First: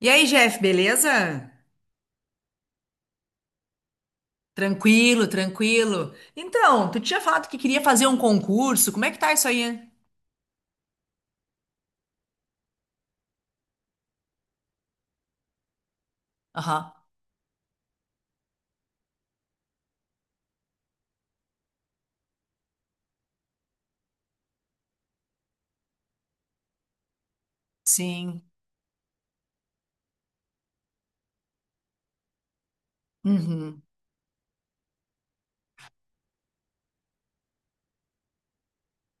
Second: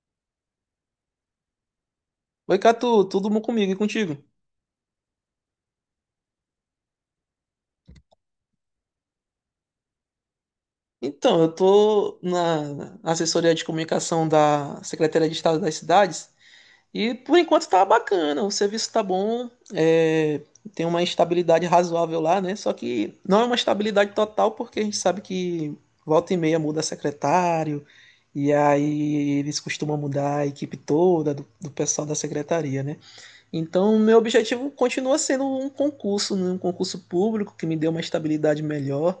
E aí, Jeff, beleza? Oi, Catu, tudo bom comigo e contigo? Tranquilo, tranquilo. Então, tu tinha falado que queria fazer um concurso. Como é que tá isso aí? Então, eu tô na assessoria de comunicação da Secretaria de Estado das Cidades Aham. e por enquanto tá bacana, o serviço tá bom, tem uma estabilidade razoável lá, né? Só que não é uma estabilidade total porque a gente sabe que volta e meia muda secretário Sim. e aí eles costumam mudar a equipe toda do pessoal da secretaria, né? Uhum. Então, meu objetivo continua sendo um concurso, né? Um concurso público que me dê uma estabilidade melhor.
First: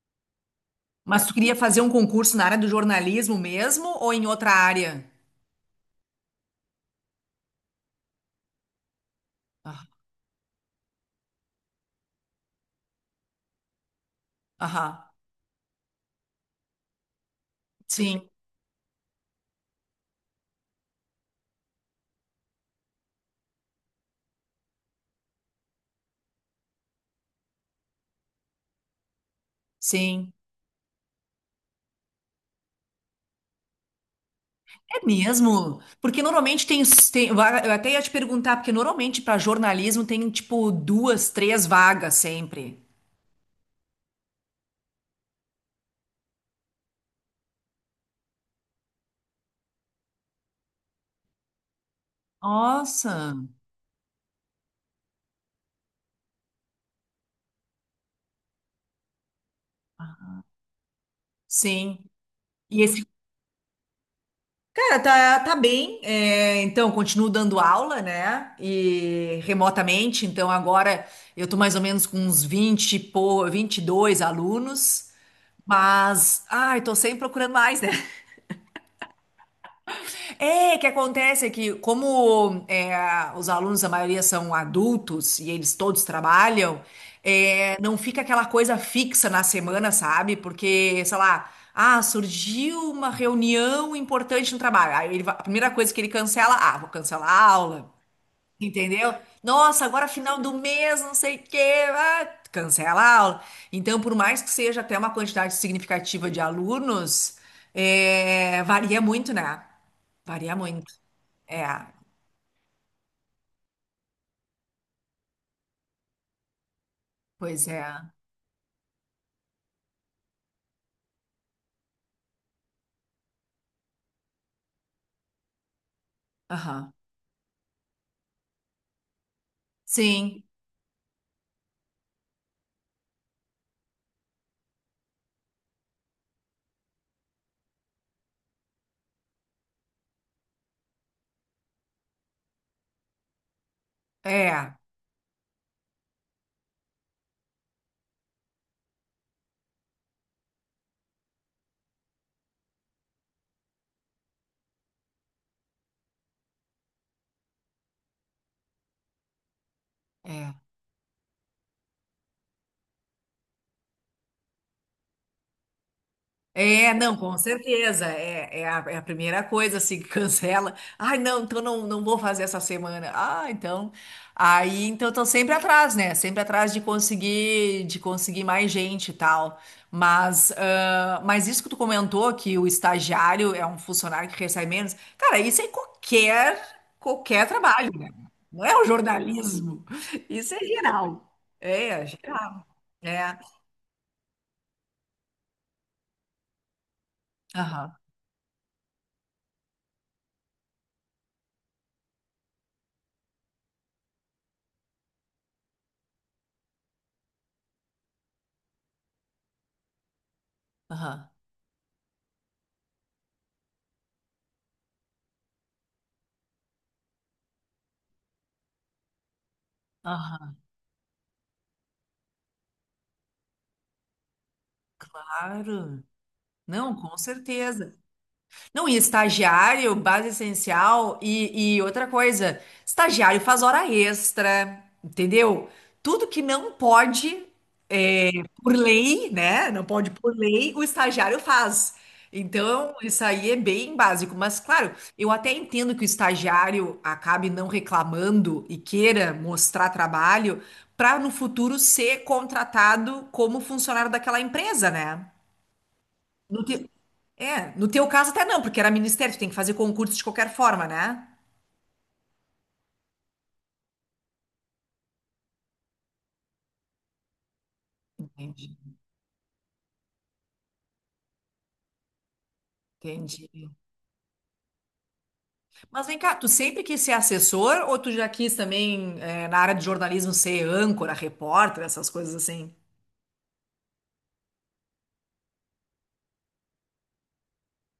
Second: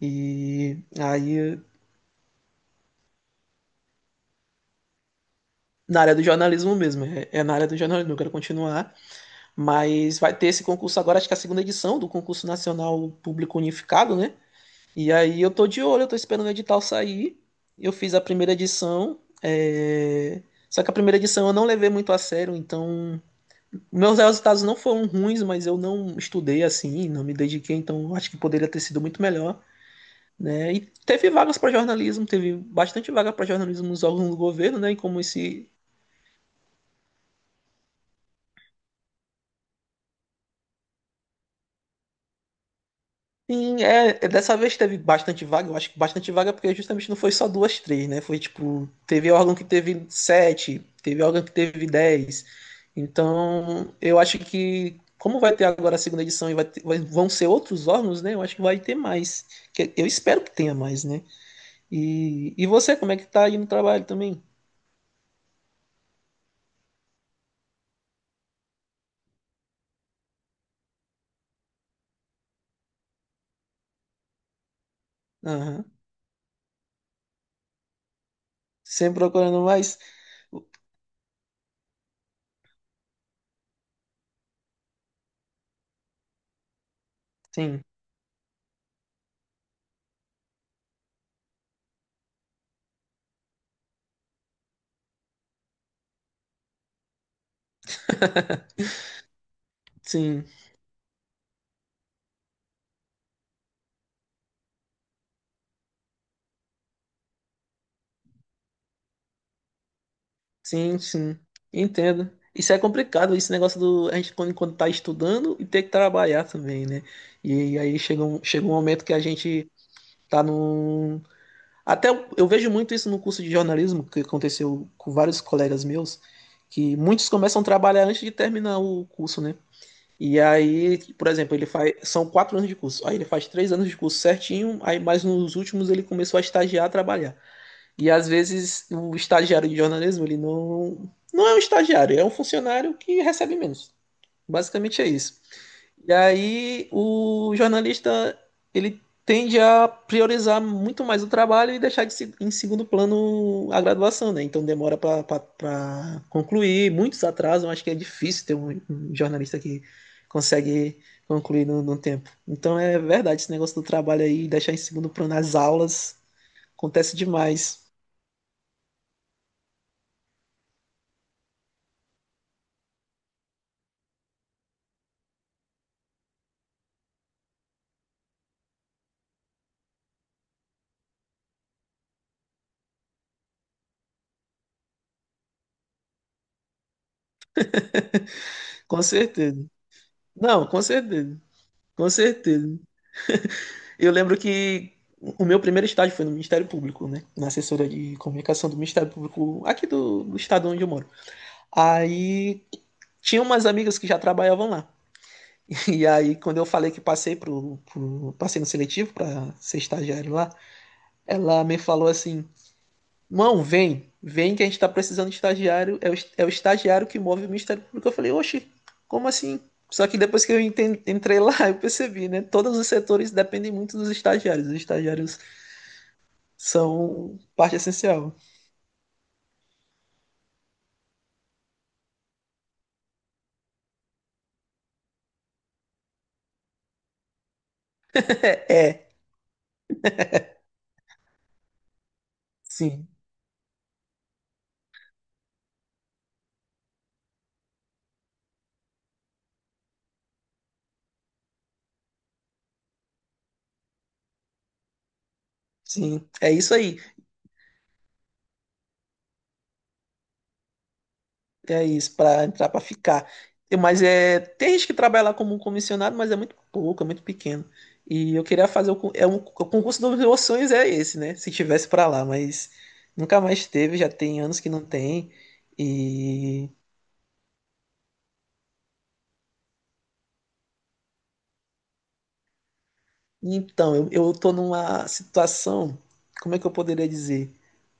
E Mas tu queria aí, fazer um concurso na área do jornalismo mesmo ou em outra área? na área do jornalismo mesmo, é na área do jornalismo, eu quero continuar. Ah. Mas vai ter esse concurso agora, acho que é a segunda edição do concurso nacional público unificado, né? Aham. E aí eu tô de olho, eu tô esperando o edital sair. Eu fiz a Sim, primeira edição, só que a primeira edição eu não levei muito a sério, então meus resultados não foram ruins, mas eu não estudei assim, não me dediquei, então acho que poderia ter sido muito melhor, sim. né? E teve vagas para jornalismo, teve bastante vaga para jornalismo nos órgãos do governo, né? E É como esse. mesmo? Porque normalmente tem, eu até ia te perguntar, porque normalmente para jornalismo tem tipo duas, três vagas sempre. Sim, dessa vez teve bastante vaga, eu acho que bastante vaga, porque justamente não foi só duas, três, né? Foi tipo, teve órgão que teve sete, teve órgão que teve dez. Nossa. Então, eu acho que, como vai ter agora a segunda edição e vão ser outros órgãos, né? Eu acho que vai ter mais. Eu espero que tenha mais, né? Sim. E E você, esse. como é que tá aí no trabalho também? Cara, tá, tá bem. Então, continuo dando aula, né? E remotamente. Então, agora eu tô mais ou menos com uns 22 alunos. Aham. Mas, ai, tô sempre procurando mais, né? Sempre procurando mais? É, que acontece é que, como é, os alunos, a maioria são adultos e eles todos trabalham, Sim, não fica aquela coisa fixa na semana, sabe? Porque, sei lá, ah, surgiu uma reunião importante no trabalho. Aí a primeira coisa que ele cancela, ah, vou cancelar a aula. Entendeu? Nossa, agora final sim. do mês, não sei o quê, ah, cancela a aula. Então, por mais que seja até uma quantidade significativa de alunos, varia muito, né? Varia muito. Sim, sim, É, entendo. Isso é complicado, esse negócio do a gente quando, quando tá estudando e ter que trabalhar também, né? pois E é. aí chega um momento que a gente tá num. Até eu vejo muito isso no curso de jornalismo, que aconteceu com vários colegas meus, Aham. que muitos começam a trabalhar antes de terminar o curso, né? E Sim, aí, por exemplo, ele faz. São quatro anos de curso. Aí ele faz três anos de curso certinho, aí mais nos últimos ele começou a estagiar, a trabalhar. E às vezes o estagiário de jornalismo, ele não é um estagiário, é um funcionário que recebe menos. é, Basicamente é isso. E aí o jornalista, ele tende a priorizar muito mais o trabalho e deixar de se- em segundo plano a graduação, né? Então demora para concluir, muitos atrasam, acho que é difícil ter um jornalista que é. consegue concluir no tempo. Então é verdade, esse negócio do trabalho aí, deixar em segundo plano as aulas, É, acontece não, com demais. certeza. É, é a primeira coisa, assim, que cancela. Ai, não, então não, não vou fazer essa semana. Ah, então. Aí, então, eu tô sempre atrás, né? Sempre atrás de conseguir mais gente e tal. Mas, ah, mas isso que tu comentou, que o estagiário é um funcionário que recebe menos. Cara, isso é em qualquer, qualquer trabalho, né? Não é o Com certeza. jornalismo. Isso é Não, com geral. certeza. É, é Com geral. certeza. É. Eu lembro que o meu primeiro estágio foi no Ministério Público, né? Na assessora Aham, de comunicação do Ministério Público, aqui do estado onde eu moro. Aí tinha umas amigas que já trabalhavam lá. E aí, quando eu falei que passei no seletivo para ser estagiário lá, aham, ela me falou assim: Mão, vem que a gente tá precisando de estagiário. É o estagiário que move o Ministério Público. Eu falei, oxe, como assim? Só que depois que aham. eu entrei lá, eu percebi, né? Todos os setores dependem muito dos estagiários. Os estagiários Claro. Não, com são parte certeza. essencial. Não, e estagiário, base essencial, e outra coisa, estagiário faz hora extra, entendeu? Tudo que não pode, é, por É, lei, né? Não pode por lei, o estagiário faz. Então, sim, isso aí é bem básico. Mas, claro, eu até entendo que o estagiário acabe não reclamando e queira mostrar trabalho para no futuro ser contratado como funcionário daquela empresa, né? sim. É No isso te- aí. é, no teu caso até não, porque era ministério, tu tem que fazer concurso de qualquer forma, né? É isso, para entrar, para ficar. E- Mas é, tem gente que trabalha lá como um comissionado, mas é muito pouco, é muito pequeno. E eu queria Entendi, fazer o concurso dos meus sonhos é esse, né? Se tivesse para lá, mas nunca mais entendi. teve, já tem anos que não tem. Mas vem cá, tu E sempre quis ser assessor ou tu já quis também, na área de jornalismo, ser âncora, repórter, essas coisas assim? então, eu tô numa situação, como é que eu poderia dizer?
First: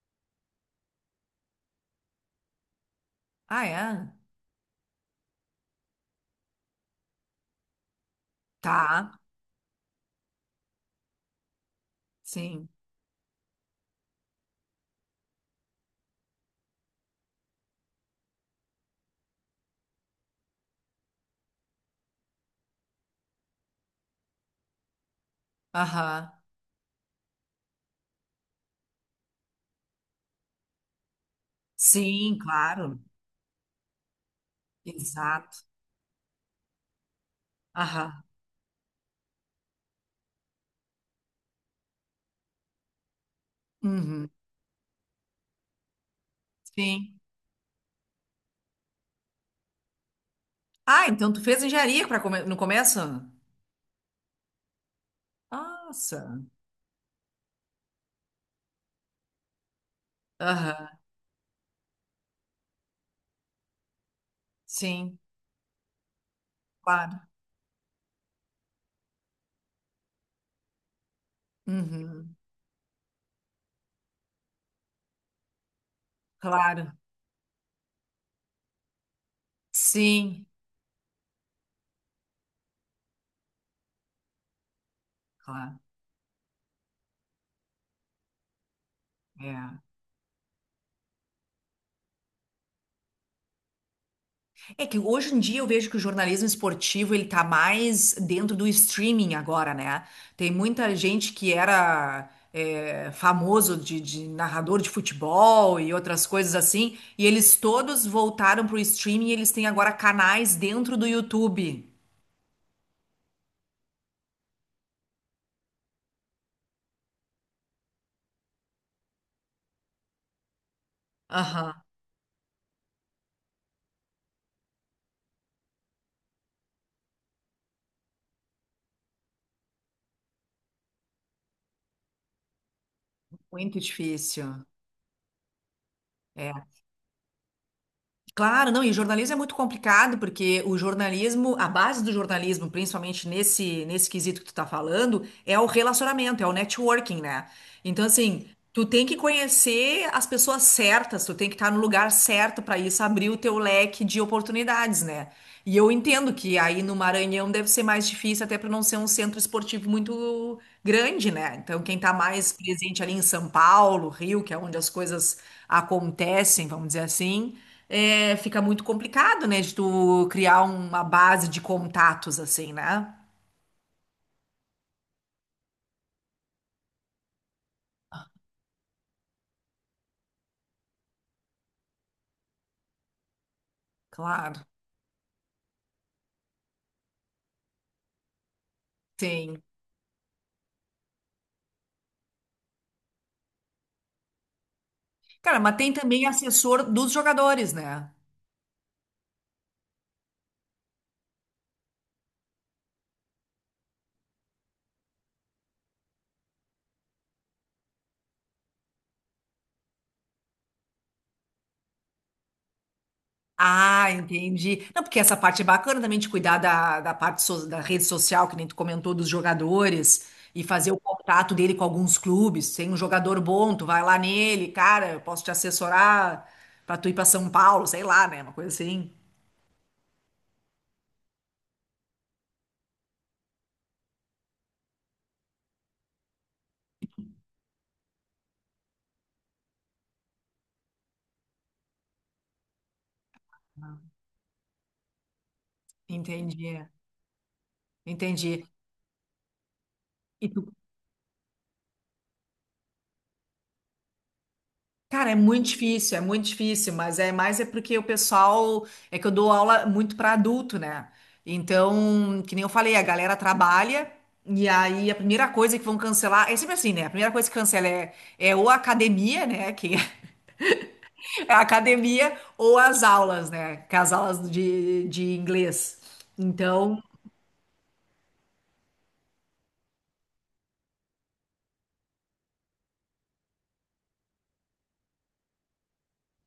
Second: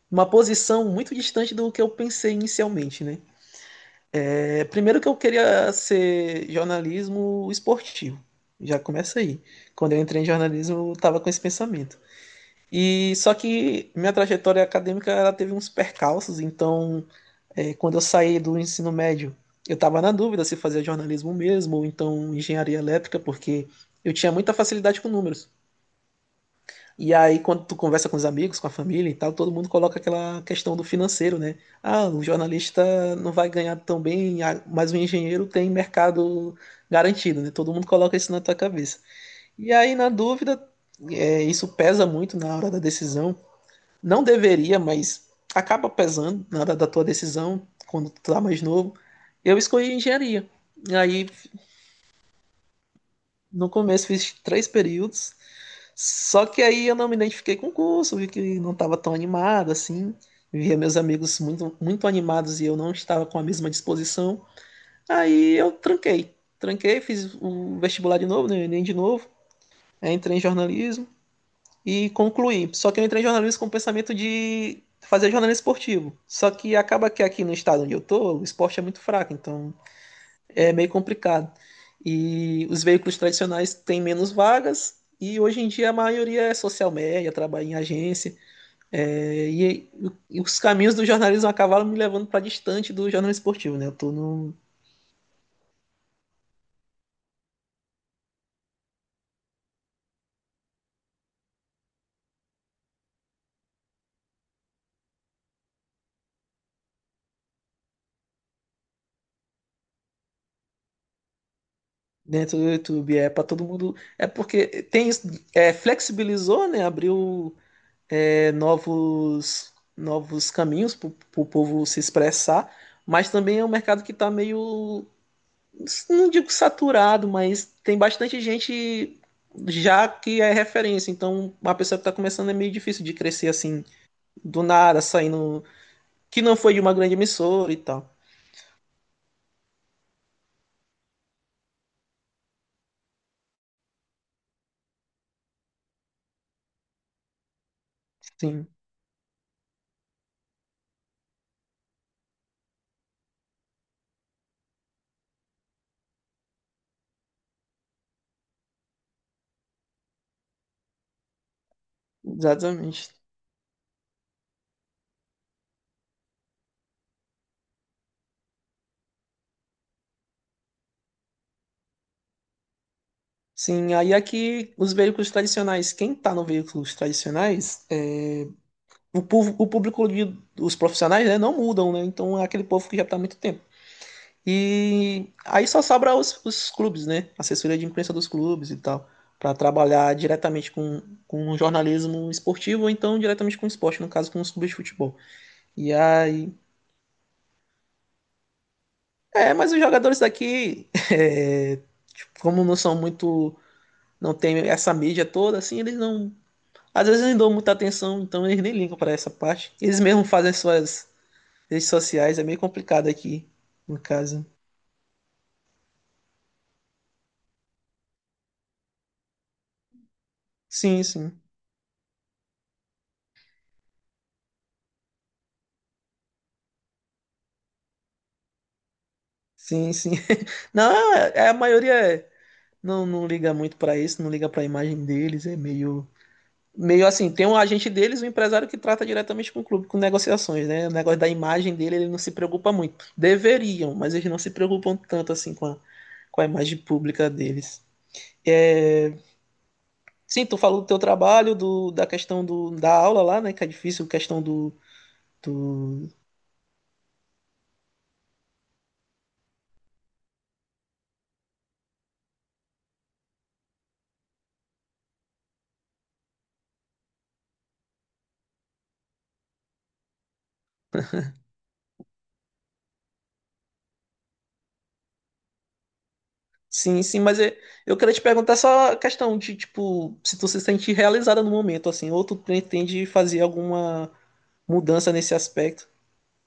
Uma posição muito distante do que eu pensei inicialmente, né? Ah, é? É, primeiro que eu queria ser jornalismo esportivo. Já Tá, começa aí. Quando eu entrei em jornalismo, eu estava com esse pensamento. sim. E só que minha trajetória acadêmica ela teve uns percalços, então quando eu saí do ensino médio, eu estava na dúvida se fazia jornalismo mesmo ou então engenharia elétrica, porque eu tinha muita facilidade com números. Aham. E aí, quando tu conversa com os amigos, com a família e tal, todo mundo coloca aquela questão do financeiro, né? Ah, o Sim, claro. jornalista não vai ganhar tão bem, ah, mas o engenheiro Exato. tem mercado garantido, né? Todo mundo coloca Aham. isso na tua cabeça. E aí, na dúvida, isso pesa muito na hora da decisão. Não Uhum. deveria, mas acaba pesando na hora da tua Sim. decisão, quando tu tá mais novo. Eu escolhi engenharia. E Ah, aí então tu fez engenharia no começo? no começo fiz três períodos, Nossa. só que aí eu não me identifiquei com o curso, vi que não estava tão animado assim, via Aham. meus amigos muito animados e eu não estava com a mesma disposição. Sim, Tranquei, claro. fiz o vestibular de novo, né, o Enem de novo, aí entrei em jornalismo e Uhum. concluí. Só que eu entrei em jornalismo com o pensamento de fazer jornalismo esportivo. Só que Claro. acaba que aqui no estado onde eu tô, o esporte é muito fraco, então Sim, é meio complicado. E os veículos tradicionais têm menos vagas, e hoje em claro. dia a maioria é social media, trabalha em agência, é, É. e, e os caminhos do jornalismo acabaram me levando para distante do jornalismo esportivo, né? Eu tô no, É que hoje em dia eu vejo que o jornalismo esportivo ele tá mais dentro do streaming agora, né? Tem muita gente que famoso de narrador de futebol e outras coisas assim, e eles todos voltaram pro streaming e eles têm agora canais dentro do YouTube. dentro do YouTube, é para todo mundo, é porque tem isso, flexibilizou, né? Abriu novos novos caminhos para o Aham. povo se expressar, mas também é um mercado que está meio não digo saturado, mas tem bastante gente já que é referência. Então, uma pessoa que está começando é meio difícil de crescer Muito assim, difícil. do nada, saindo. Que não É. foi de uma grande emissora e tal. Claro, não, e jornalismo é muito complicado, porque o jornalismo, a base do jornalismo, principalmente nesse quesito que tu tá falando, é o relacionamento, é o networking, né? Então, assim, Sim, tu tem que conhecer as pessoas certas, tu tem que estar no lugar certo para isso abrir o teu leque de oportunidades, né? E eu entendo que aí no Maranhão deve ser mais difícil, até para não ser um centro esportivo muito grande, né? Então, quem está mais presente exatamente. ali em São Paulo, Rio, que é onde as coisas acontecem, vamos dizer assim, fica muito complicado, né? De tu criar uma base de contatos, assim, né? Sim, aí aqui os veículos tradicionais, quem está no veículos tradicionais, o, o público, os profissionais, né, não mudam, né? Então é aquele povo que já está há muito tempo. Claro, E aí só sobra os clubes, né? Assessoria de imprensa dos clubes e tal, para tem. trabalhar diretamente com jornalismo esportivo ou então diretamente com esporte, no caso com os clubes de futebol. Cara, mas tem E também aí. assessor dos jogadores, né? É, mas os jogadores daqui, tipo, como não são muito. Não tem essa mídia toda, assim, eles não. Às vezes não dão muita atenção, então eles nem ligam para essa parte. Eles mesmo fazem suas redes sociais, é meio complicado aqui, no Ah, caso. entendi. Não, porque essa parte é bacana também de cuidar da da rede social, que nem tu comentou, dos jogadores, e fazer o Sim, sim. contato dele com alguns clubes. Tem um jogador bom, tu vai lá nele, cara, eu posso te assessorar pra tu ir pra São Paulo, sei lá, né? Uma coisa assim. Sim, sim. Não, é, é, a maioria é. Não não liga muito pra isso, não liga pra imagem deles, é meio. Meio assim, tem um agente deles, um empresário que trata diretamente com o clube, com negociações, né? O negócio da imagem dele, ele não se preocupa muito. Deveriam, mas eles não se preocupam tanto assim com a Entendi, imagem pública deles. entendi. Sim, tu falou do teu trabalho, da questão da aula lá, né? Que é difícil, questão do, Cara, do... é muito difícil, mas é mais porque o pessoal, é que eu dou aula muito para adulto, né? Então, que nem eu falei, a galera trabalha e aí a primeira coisa que vão cancelar, é sempre assim, né? A primeira coisa que cancela é, é ou a academia, né? Que é a academia ou as aulas, né? Que é as aulas de inglês. Então. Sim, sim, mas eu queria te perguntar só a questão de, tipo, se tu se sente realizada no momento, assim, ou tu pretende fazer alguma mudança nesse aspecto.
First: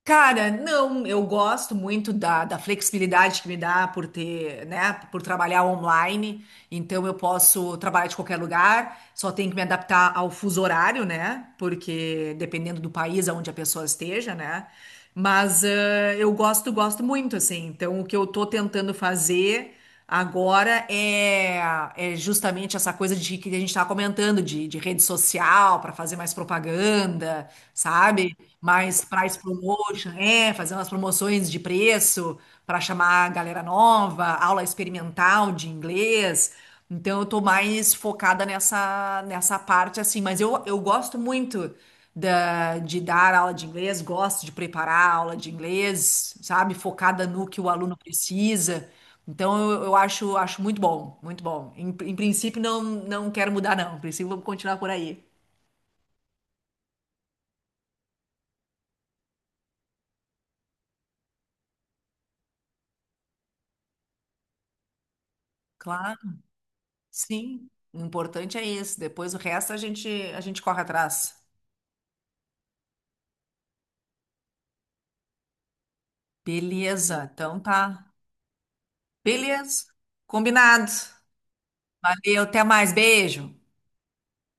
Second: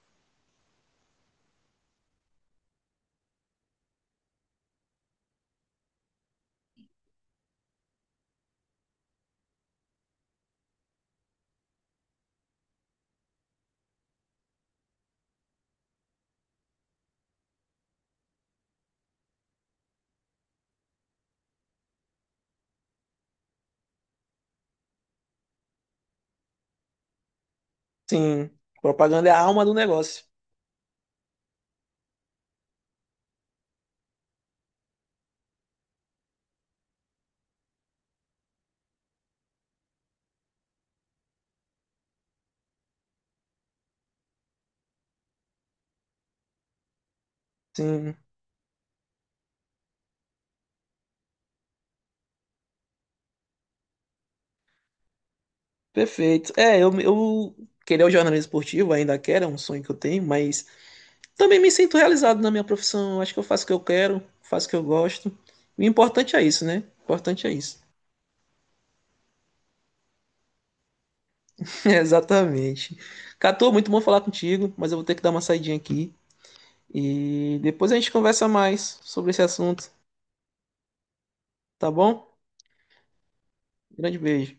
Cara, não, eu gosto muito da flexibilidade que me dá por ter, né, por trabalhar online, então eu posso trabalhar de qualquer lugar, só tenho que me adaptar ao fuso horário, né, porque dependendo do país aonde a pessoa esteja, né, mas eu gosto, gosto muito, assim, então o que eu tô tentando fazer agora é justamente essa coisa de que a gente estava comentando, de rede social para fazer mais propaganda, sabe? Sim, Mais propaganda é price a alma do promotion, negócio. é, fazer umas promoções de preço para chamar a galera nova, aula experimental de inglês. Então eu tô mais focada nessa parte assim, mas eu gosto muito da, de dar aula de inglês, gosto de preparar aula de inglês, sabe? Focada no que o aluno Sim, precisa. Então eu acho, acho muito bom, muito bom. Em princípio, não, não quero mudar, não. Em princípio, vamos continuar por aí. perfeito. Eu queria o jornalismo esportivo, ainda quero, é um sonho que eu tenho, mas também me sinto realizado na minha profissão. Eu Acho que eu faço o que eu quero, faço o que eu gosto. E o Claro, importante é isso, né? O importante é sim. isso. O importante é isso. Depois o resto a gente corre atrás. Exatamente. Catu, muito bom falar contigo, mas eu vou ter que dar uma saidinha aqui. Beleza, E então depois a gente tá. conversa mais sobre esse Beleza. assunto, Combinado. tá bom? Valeu, até mais. Beijo. Grande beijo.